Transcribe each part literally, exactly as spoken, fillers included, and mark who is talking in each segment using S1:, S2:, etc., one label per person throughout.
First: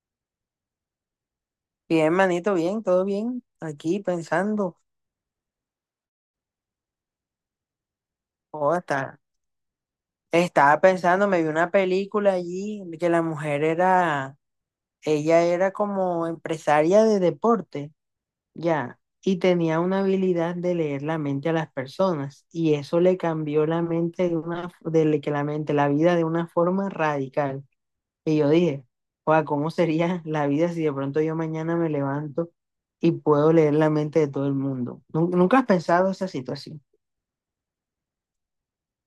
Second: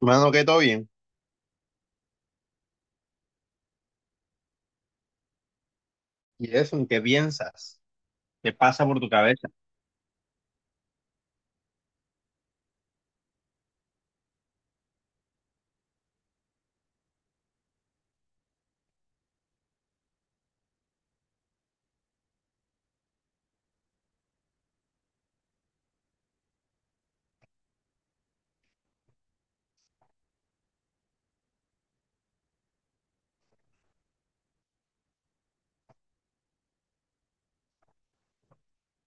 S1: Mano, que todo bien.
S2: Bien, manito, bien, todo bien. Aquí pensando,
S1: ¿Y eso? ¿En qué piensas? ¿Qué
S2: oh,
S1: pasa por tu
S2: está-
S1: cabeza?
S2: estaba pensando, me vi una película allí que la mujer era, ella era como empresaria de deporte, ya, y tenía una habilidad de leer la mente a las personas, y eso le cambió la mente de una, de le- que la mente, la vida de una forma radical. Y yo dije, sea, ¿cómo sería la vida si de pronto yo mañana me levanto y puedo leer la mente de todo el mundo? ¿Nun- ¿Nunca has pensado esa situación?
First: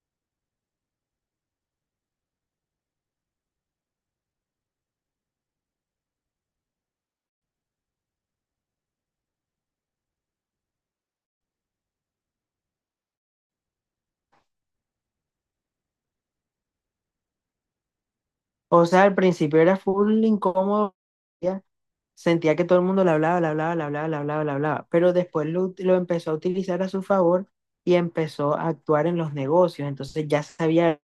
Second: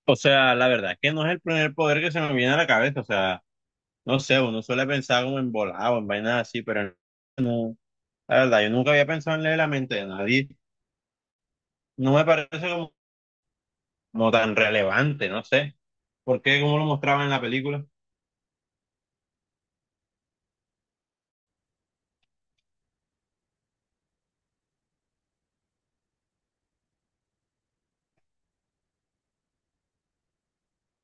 S1: O sea, la verdad es que no es el primer poder que se me viene a la cabeza. O sea, no sé, uno suele pensar como en volado, en vainas así, pero no. La verdad, yo nunca había pensado en leer la mente de nadie. No me parece como, como tan relevante, no sé. ¿Por qué? ¿Cómo lo mostraban en la película? O
S2: O sea, al principio era full incómodo, ya, sentía que todo el mundo le hablaba, le hablaba, le hablaba, le hablaba, le hablaba, pero después lo, ut- lo empezó a utilizar a su favor y empezó a actuar en los negocios, entonces ya sabía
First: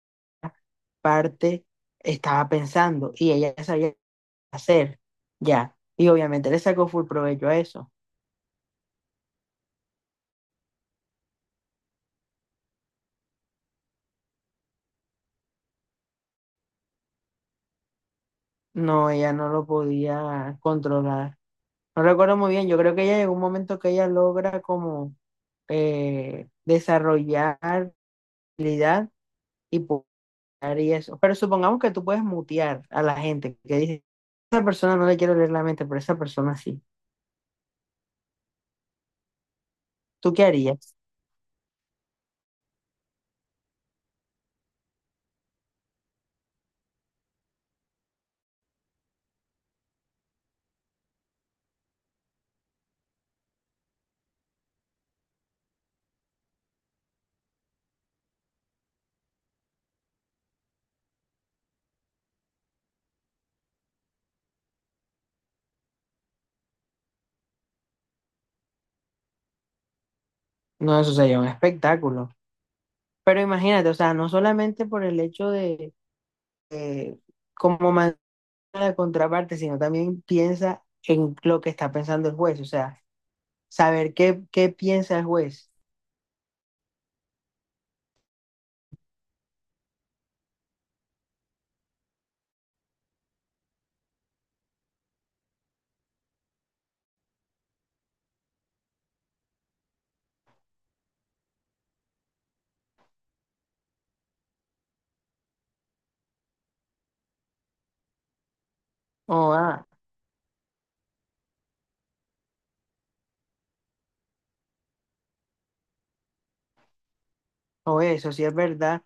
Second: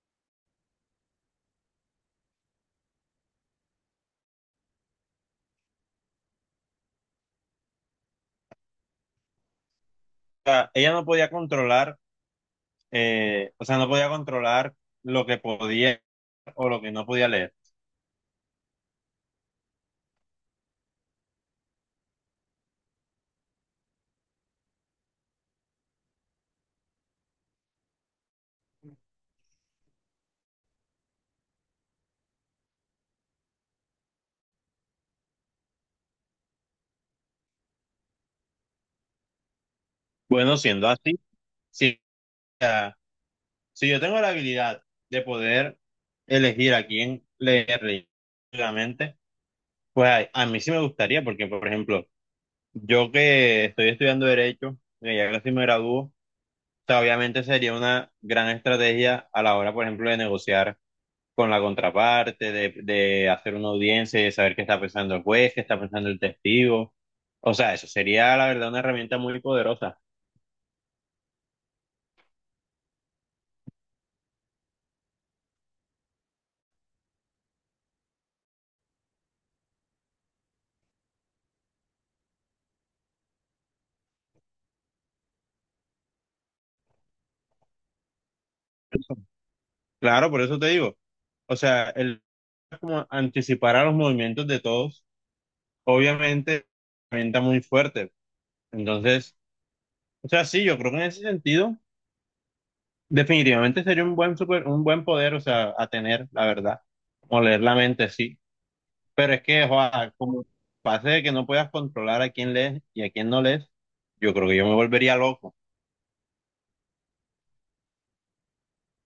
S2: parte estaba pensando y ella ya sabía qué hacer, ya, y obviamente le sacó full provecho a eso.
S1: sea, ella no podía controlar, eh, o sea, no podía controlar lo que podía o lo que no podía leer.
S2: No, ella no lo podía controlar. No recuerdo muy bien, yo creo que ella llegó un momento que ella logra como eh, desarrollar habilidad y y eso. Pero supongamos que tú puedes mutear a la gente que dice, esa persona no le quiero leer la mente, pero esa persona sí. ¿Tú qué
S1: Bueno, siendo
S2: harías?
S1: así, sí. Si yo tengo la habilidad de poder elegir a quién leer realmente, pues a, a mí sí me gustaría, porque por ejemplo, yo que estoy estudiando Derecho, que ya casi me gradúo, o sea, obviamente sería una gran estrategia a la hora, por ejemplo, de negociar con la contraparte, de, de hacer una audiencia y de saber qué está pensando el juez, qué está pensando el testigo. O sea, eso sería, la verdad, una herramienta muy poderosa.
S2: No, eso sería un espectáculo. Pero imagínate, o sea, no solamente por el hecho de, de como manera de contraparte, sino también piensa en lo que está pensando el juez, o sea, saber qué, qué piensa el juez.
S1: Claro, por eso te digo. O sea, el como anticipar a los movimientos de todos obviamente, venta muy fuerte. Entonces, o sea, sí, yo creo que en ese sentido, definitivamente sería un buen super, un buen poder, o sea, a tener, la verdad, o leer la mente, sí. Pero es
S2: O,
S1: que,
S2: ah,
S1: joa, como pase de que no puedas controlar a quién lees y a quién no lees, yo creo que yo me volvería loco.
S2: o eso, si es verdad.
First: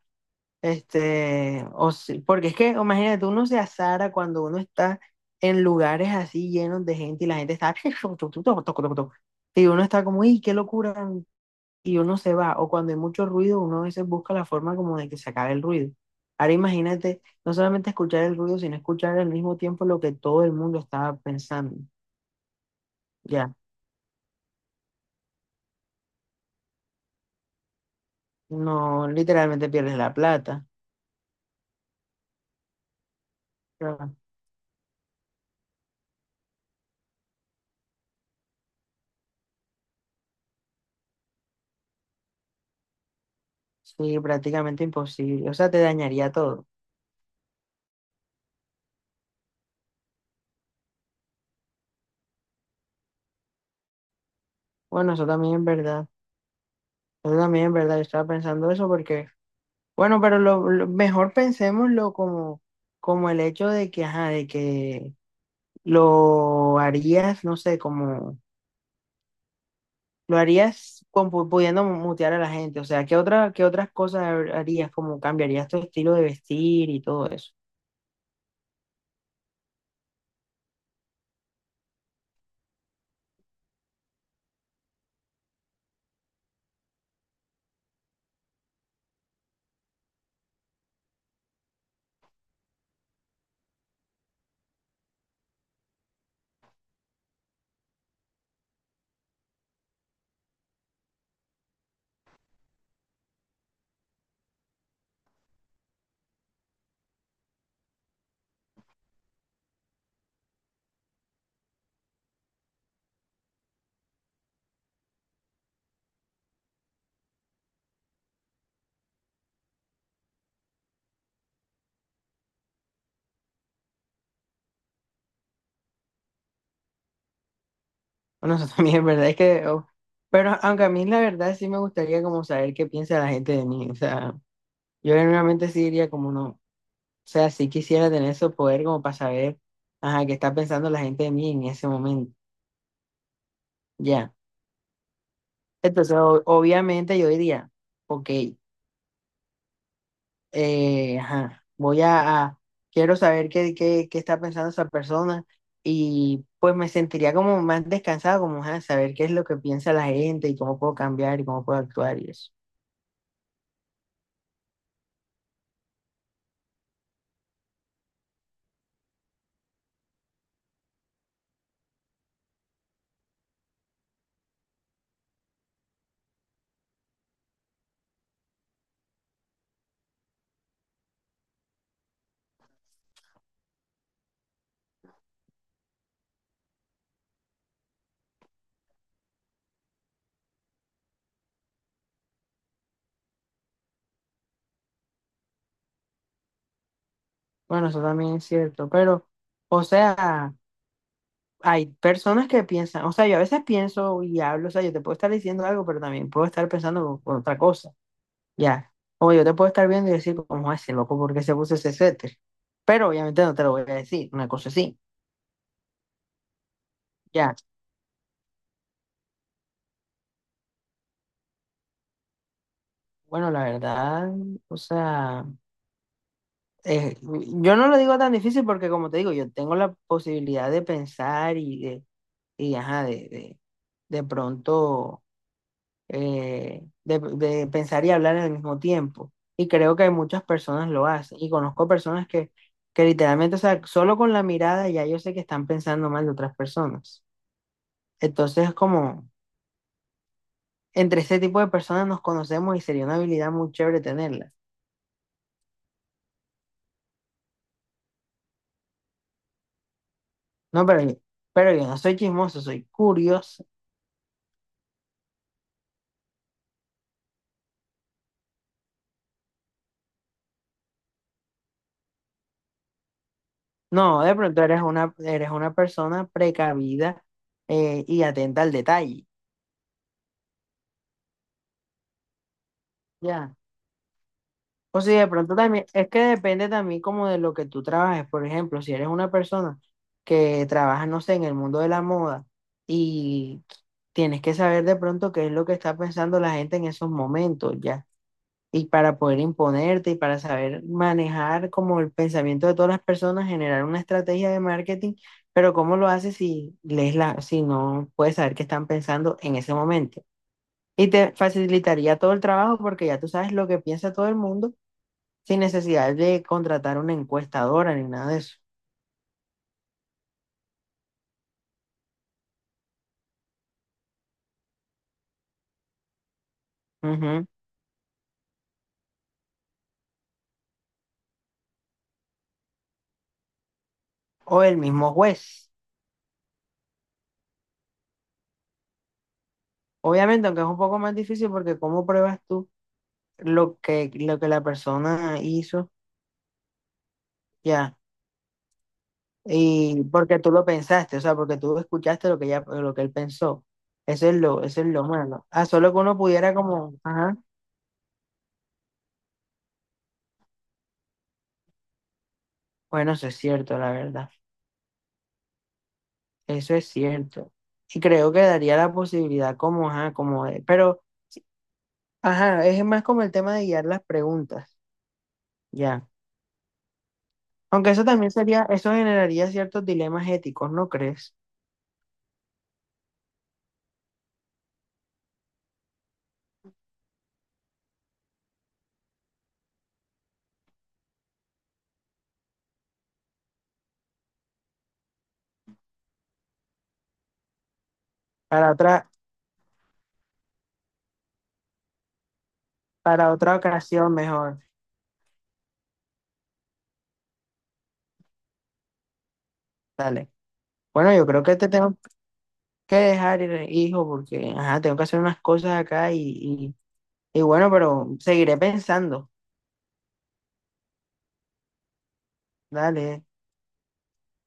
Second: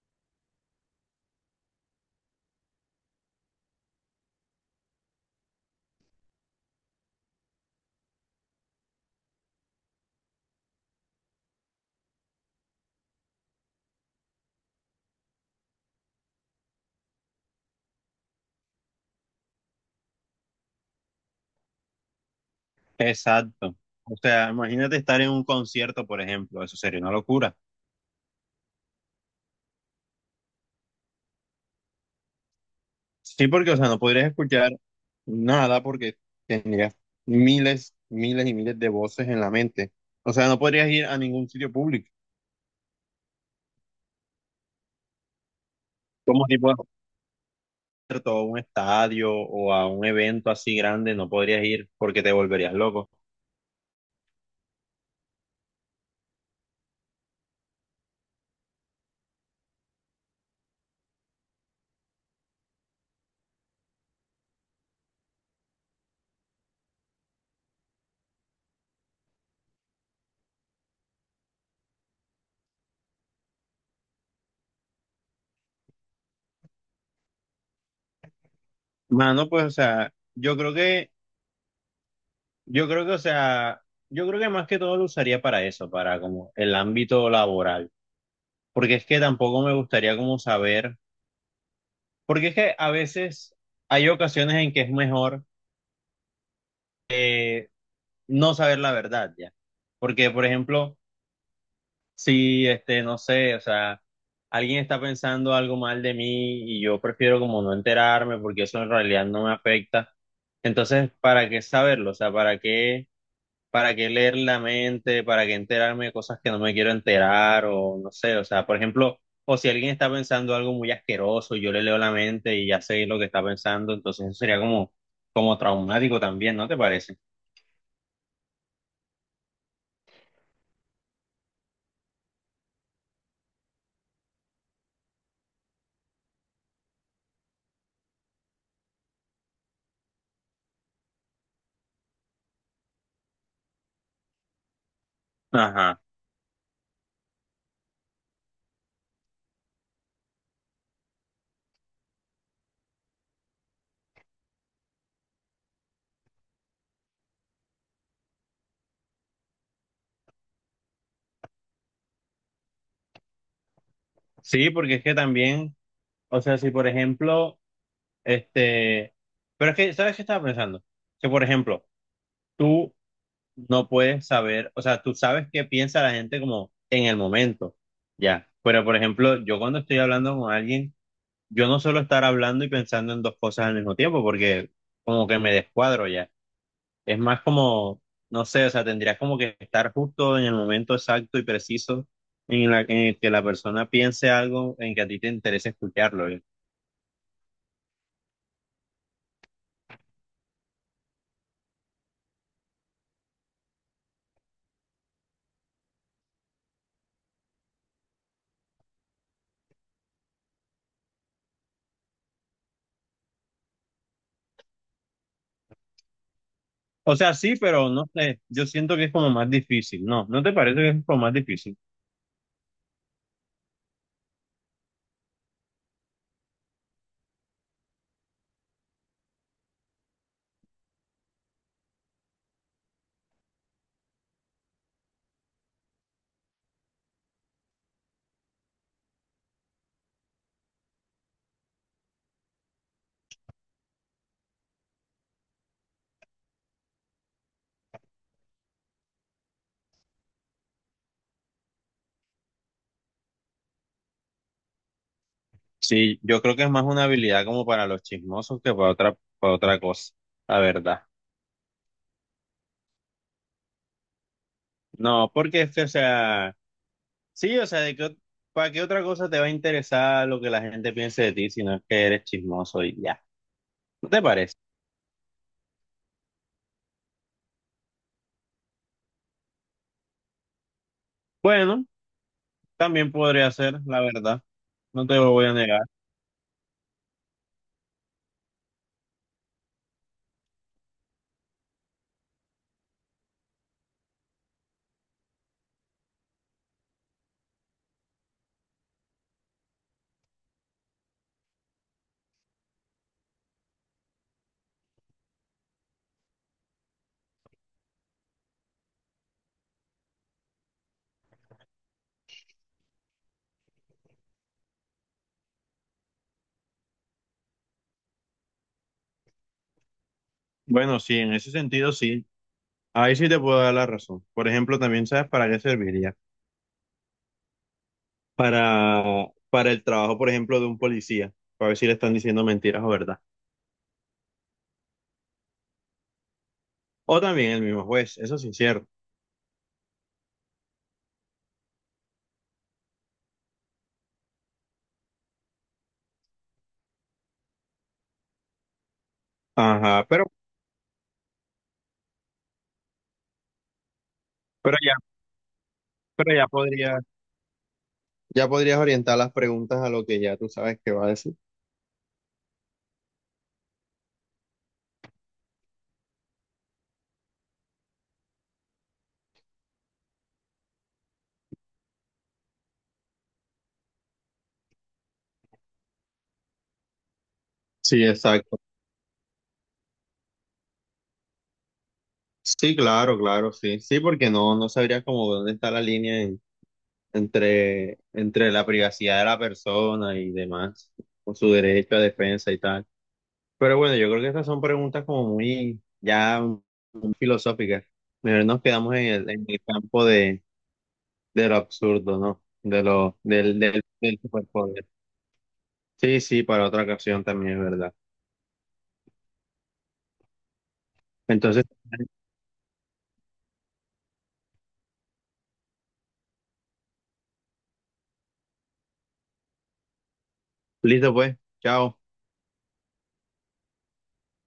S2: Este, o si- porque es que, imagínate, uno se azara cuando uno está en lugares así llenos de gente y la gente está y uno está como, ¡y qué locura! Y uno se va, o cuando hay mucho ruido, uno a veces busca la forma como de que se acabe el ruido. Ahora imagínate, no solamente escuchar el ruido, sino escuchar al mismo tiempo lo que todo el mundo estaba pensando. Ya,
S1: Exacto. O sea, imagínate estar en un concierto, por ejemplo, eso sería una locura.
S2: no, literalmente pierdes la plata.
S1: Sí, porque, o sea, no
S2: Claro.
S1: podrías escuchar nada porque tendrías miles, miles y miles de voces en la mente. O sea, no podrías ir a ningún sitio público,
S2: Sí, prácticamente imposible. O sea, te dañaría
S1: como
S2: todo.
S1: tipo a un concierto, o a un estadio o a un evento así grande, no podrías ir porque te volverías loco.
S2: Bueno, eso también es verdad. Yo también, en ¿verdad? Yo estaba pensando eso porque, bueno, pero lo, lo- mejor pensémoslo como, como el hecho de que, ajá, de que lo harías, no sé, como lo harías con, pu- pudiendo mutear a la gente. O sea, ¿qué otra, ¿qué otras cosas har- harías? Como cambiarías tu estilo de vestir y todo eso.
S1: Mano, pues, o sea, yo creo que, yo creo que, o sea, yo creo que más que todo lo usaría para eso, para como el ámbito laboral. Porque es que tampoco me gustaría como saber, porque es que a veces hay ocasiones en que es mejor eh, no saber la verdad ya. Porque, por ejemplo, si, este, no sé, o sea, alguien está pensando algo mal de mí y yo prefiero como no enterarme porque eso en realidad no me afecta. Entonces, ¿para qué saberlo? O sea, ¿para qué, para qué leer la mente? ¿Para qué enterarme de cosas que no me quiero enterar? O no sé, o sea, por ejemplo, o si alguien está pensando algo muy asqueroso, y yo le leo la mente y ya sé lo que está pensando, entonces eso sería como, como traumático también, ¿no te parece?
S2: Bueno, eso también, es ¿verdad? Es que, oh, pero aunque a mí la verdad sí me gustaría como saber qué piensa la gente de mí. O sea, yo realmente sí diría como no. O sea, sí quisiera tener ese poder como para saber, ajá, qué está pensando la gente de mí en ese momento. Ya.
S1: Ajá.
S2: Entonces, o- obviamente yo diría, ok, eh, ajá, voy a, a- quiero saber qué, qué, qué está pensando esa persona y pues me sentiría como más descansado, como, ajá, saber qué es lo que piensa la gente y cómo puedo cambiar y cómo puedo actuar y eso.
S1: Sí, porque es que también. O sea, si por ejemplo, este, pero es que, ¿sabes qué estaba pensando? Que por ejemplo, tú no puedes saber, o sea, tú sabes qué piensa la gente como en el momento, ya. Pero por ejemplo, yo cuando estoy hablando con alguien, yo no suelo estar hablando y pensando en dos cosas al mismo tiempo, porque como que me descuadro ya. Es más como, no sé, o sea, tendrías como que estar justo en el momento exacto y preciso en la, en el que la persona piense algo en que a ti te interesa escucharlo.
S2: Bueno, eso también es cierto, pero, o sea, hay personas que piensan, o sea, yo a veces pienso y hablo, o sea, yo te puedo estar diciendo algo, pero también puedo estar pensando con otra cosa, ya. O yo te puedo estar viendo y decir, ¿cómo es ese loco? ¿Por qué se puso ese suéter? Pero obviamente no te lo voy a decir, una cosa así,
S1: O sea, sí,
S2: ya.
S1: pero no sé, yo siento que es como más difícil, ¿no? ¿No te parece que es como más difícil?
S2: Bueno, la verdad, o sea, eh, yo no lo digo tan difícil porque, como te digo, yo tengo la posibilidad de pensar y de, y ajá, de, de, de pronto eh, de, de pensar y hablar al mismo tiempo. Y creo que muchas personas lo hacen. Y conozco personas que, que literalmente, o sea, solo con la mirada ya yo sé que están pensando mal de otras personas. Entonces, como entre ese tipo de personas nos conocemos y sería una habilidad muy chévere tenerla.
S1: Sí, yo creo que es más una habilidad como para los chismosos que para otra, para otra cosa, la
S2: No, pero,
S1: verdad.
S2: yo- pero yo no soy chismoso, soy curioso.
S1: No, porque es que, o sea, sí, o sea, de que, ¿para qué otra cosa te va a interesar lo que la gente piense de ti si no es que eres chismoso y ya? ¿No te
S2: No, de
S1: parece?
S2: pronto eres una, eres una persona precavida eh, y atenta al detalle.
S1: Bueno, también podría
S2: Ya.
S1: ser, la verdad,
S2: O
S1: no
S2: si
S1: te
S2: de
S1: lo voy a
S2: pronto
S1: negar.
S2: también, es que depende también como de lo que tú trabajes. Por ejemplo, si eres una persona que trabaja, no sé, en el mundo de la moda y tienes que saber de pronto qué es lo que está pensando la gente en esos momentos, ¿ya? Y para poder imponerte y para saber manejar como el pensamiento de todas las personas, generar una estrategia de marketing, pero ¿cómo lo haces si lees la, si no puedes saber qué están pensando en ese momento? Y te facilitaría todo el trabajo porque ya tú sabes lo que piensa todo el mundo sin necesidad de contratar una encuestadora ni nada de eso.
S1: Bueno, sí, en ese sentido sí, ahí sí te puedo dar la razón. Por ejemplo, también sabes para qué serviría.
S2: Ujú.
S1: para, para el trabajo, por ejemplo, de un policía, para ver si le están diciendo mentiras o verdad.
S2: O el mismo juez.
S1: O también el mismo juez, eso sí es incierto.
S2: Obviamente, aunque es un poco más difícil porque cómo pruebas tú lo que, lo que la persona hizo, ya. Y
S1: Ajá, pero,
S2: porque tú lo pensaste, o sea, porque tú escuchaste lo que ella, lo que él pensó. Eso es lo,
S1: pero
S2: eso es
S1: ya,
S2: lo malo. Ah, solo que uno
S1: pero ya
S2: pudiera como,
S1: podría,
S2: ajá,
S1: ya podrías orientar las preguntas a lo que ya tú sabes que va a decir.
S2: bueno, eso es cierto, la verdad. Eso es cierto. Y creo que daría la posibilidad como, ajá, como de, pero, ajá, es más como el tema de guiar las preguntas. Ya. Aunque
S1: Sí,
S2: eso también
S1: exacto.
S2: sería, eso generaría ciertos dilemas éticos, ¿no crees?
S1: Sí, claro, claro, sí. Sí, porque no, no sabrías cómo dónde está la línea en- entre, entre la privacidad de la persona y demás, con su derecho a defensa y tal. Pero bueno, yo creo que estas son preguntas como muy ya muy filosóficas. Mejor nos
S2: Para
S1: quedamos en
S2: otra,
S1: el, en el campo de, de lo absurdo, ¿no? De lo,
S2: para otra
S1: del, del,
S2: ocasión
S1: del
S2: mejor.
S1: superpoder. Sí, sí, para otra ocasión también es verdad.
S2: Dale. Bueno, yo creo que
S1: Entonces,
S2: te tengo que dejar, ir, hijo, porque ajá, tengo que hacer unas cosas acá y, y, y bueno, pero seguiré pensando.
S1: listo pues, chao.
S2: Dale.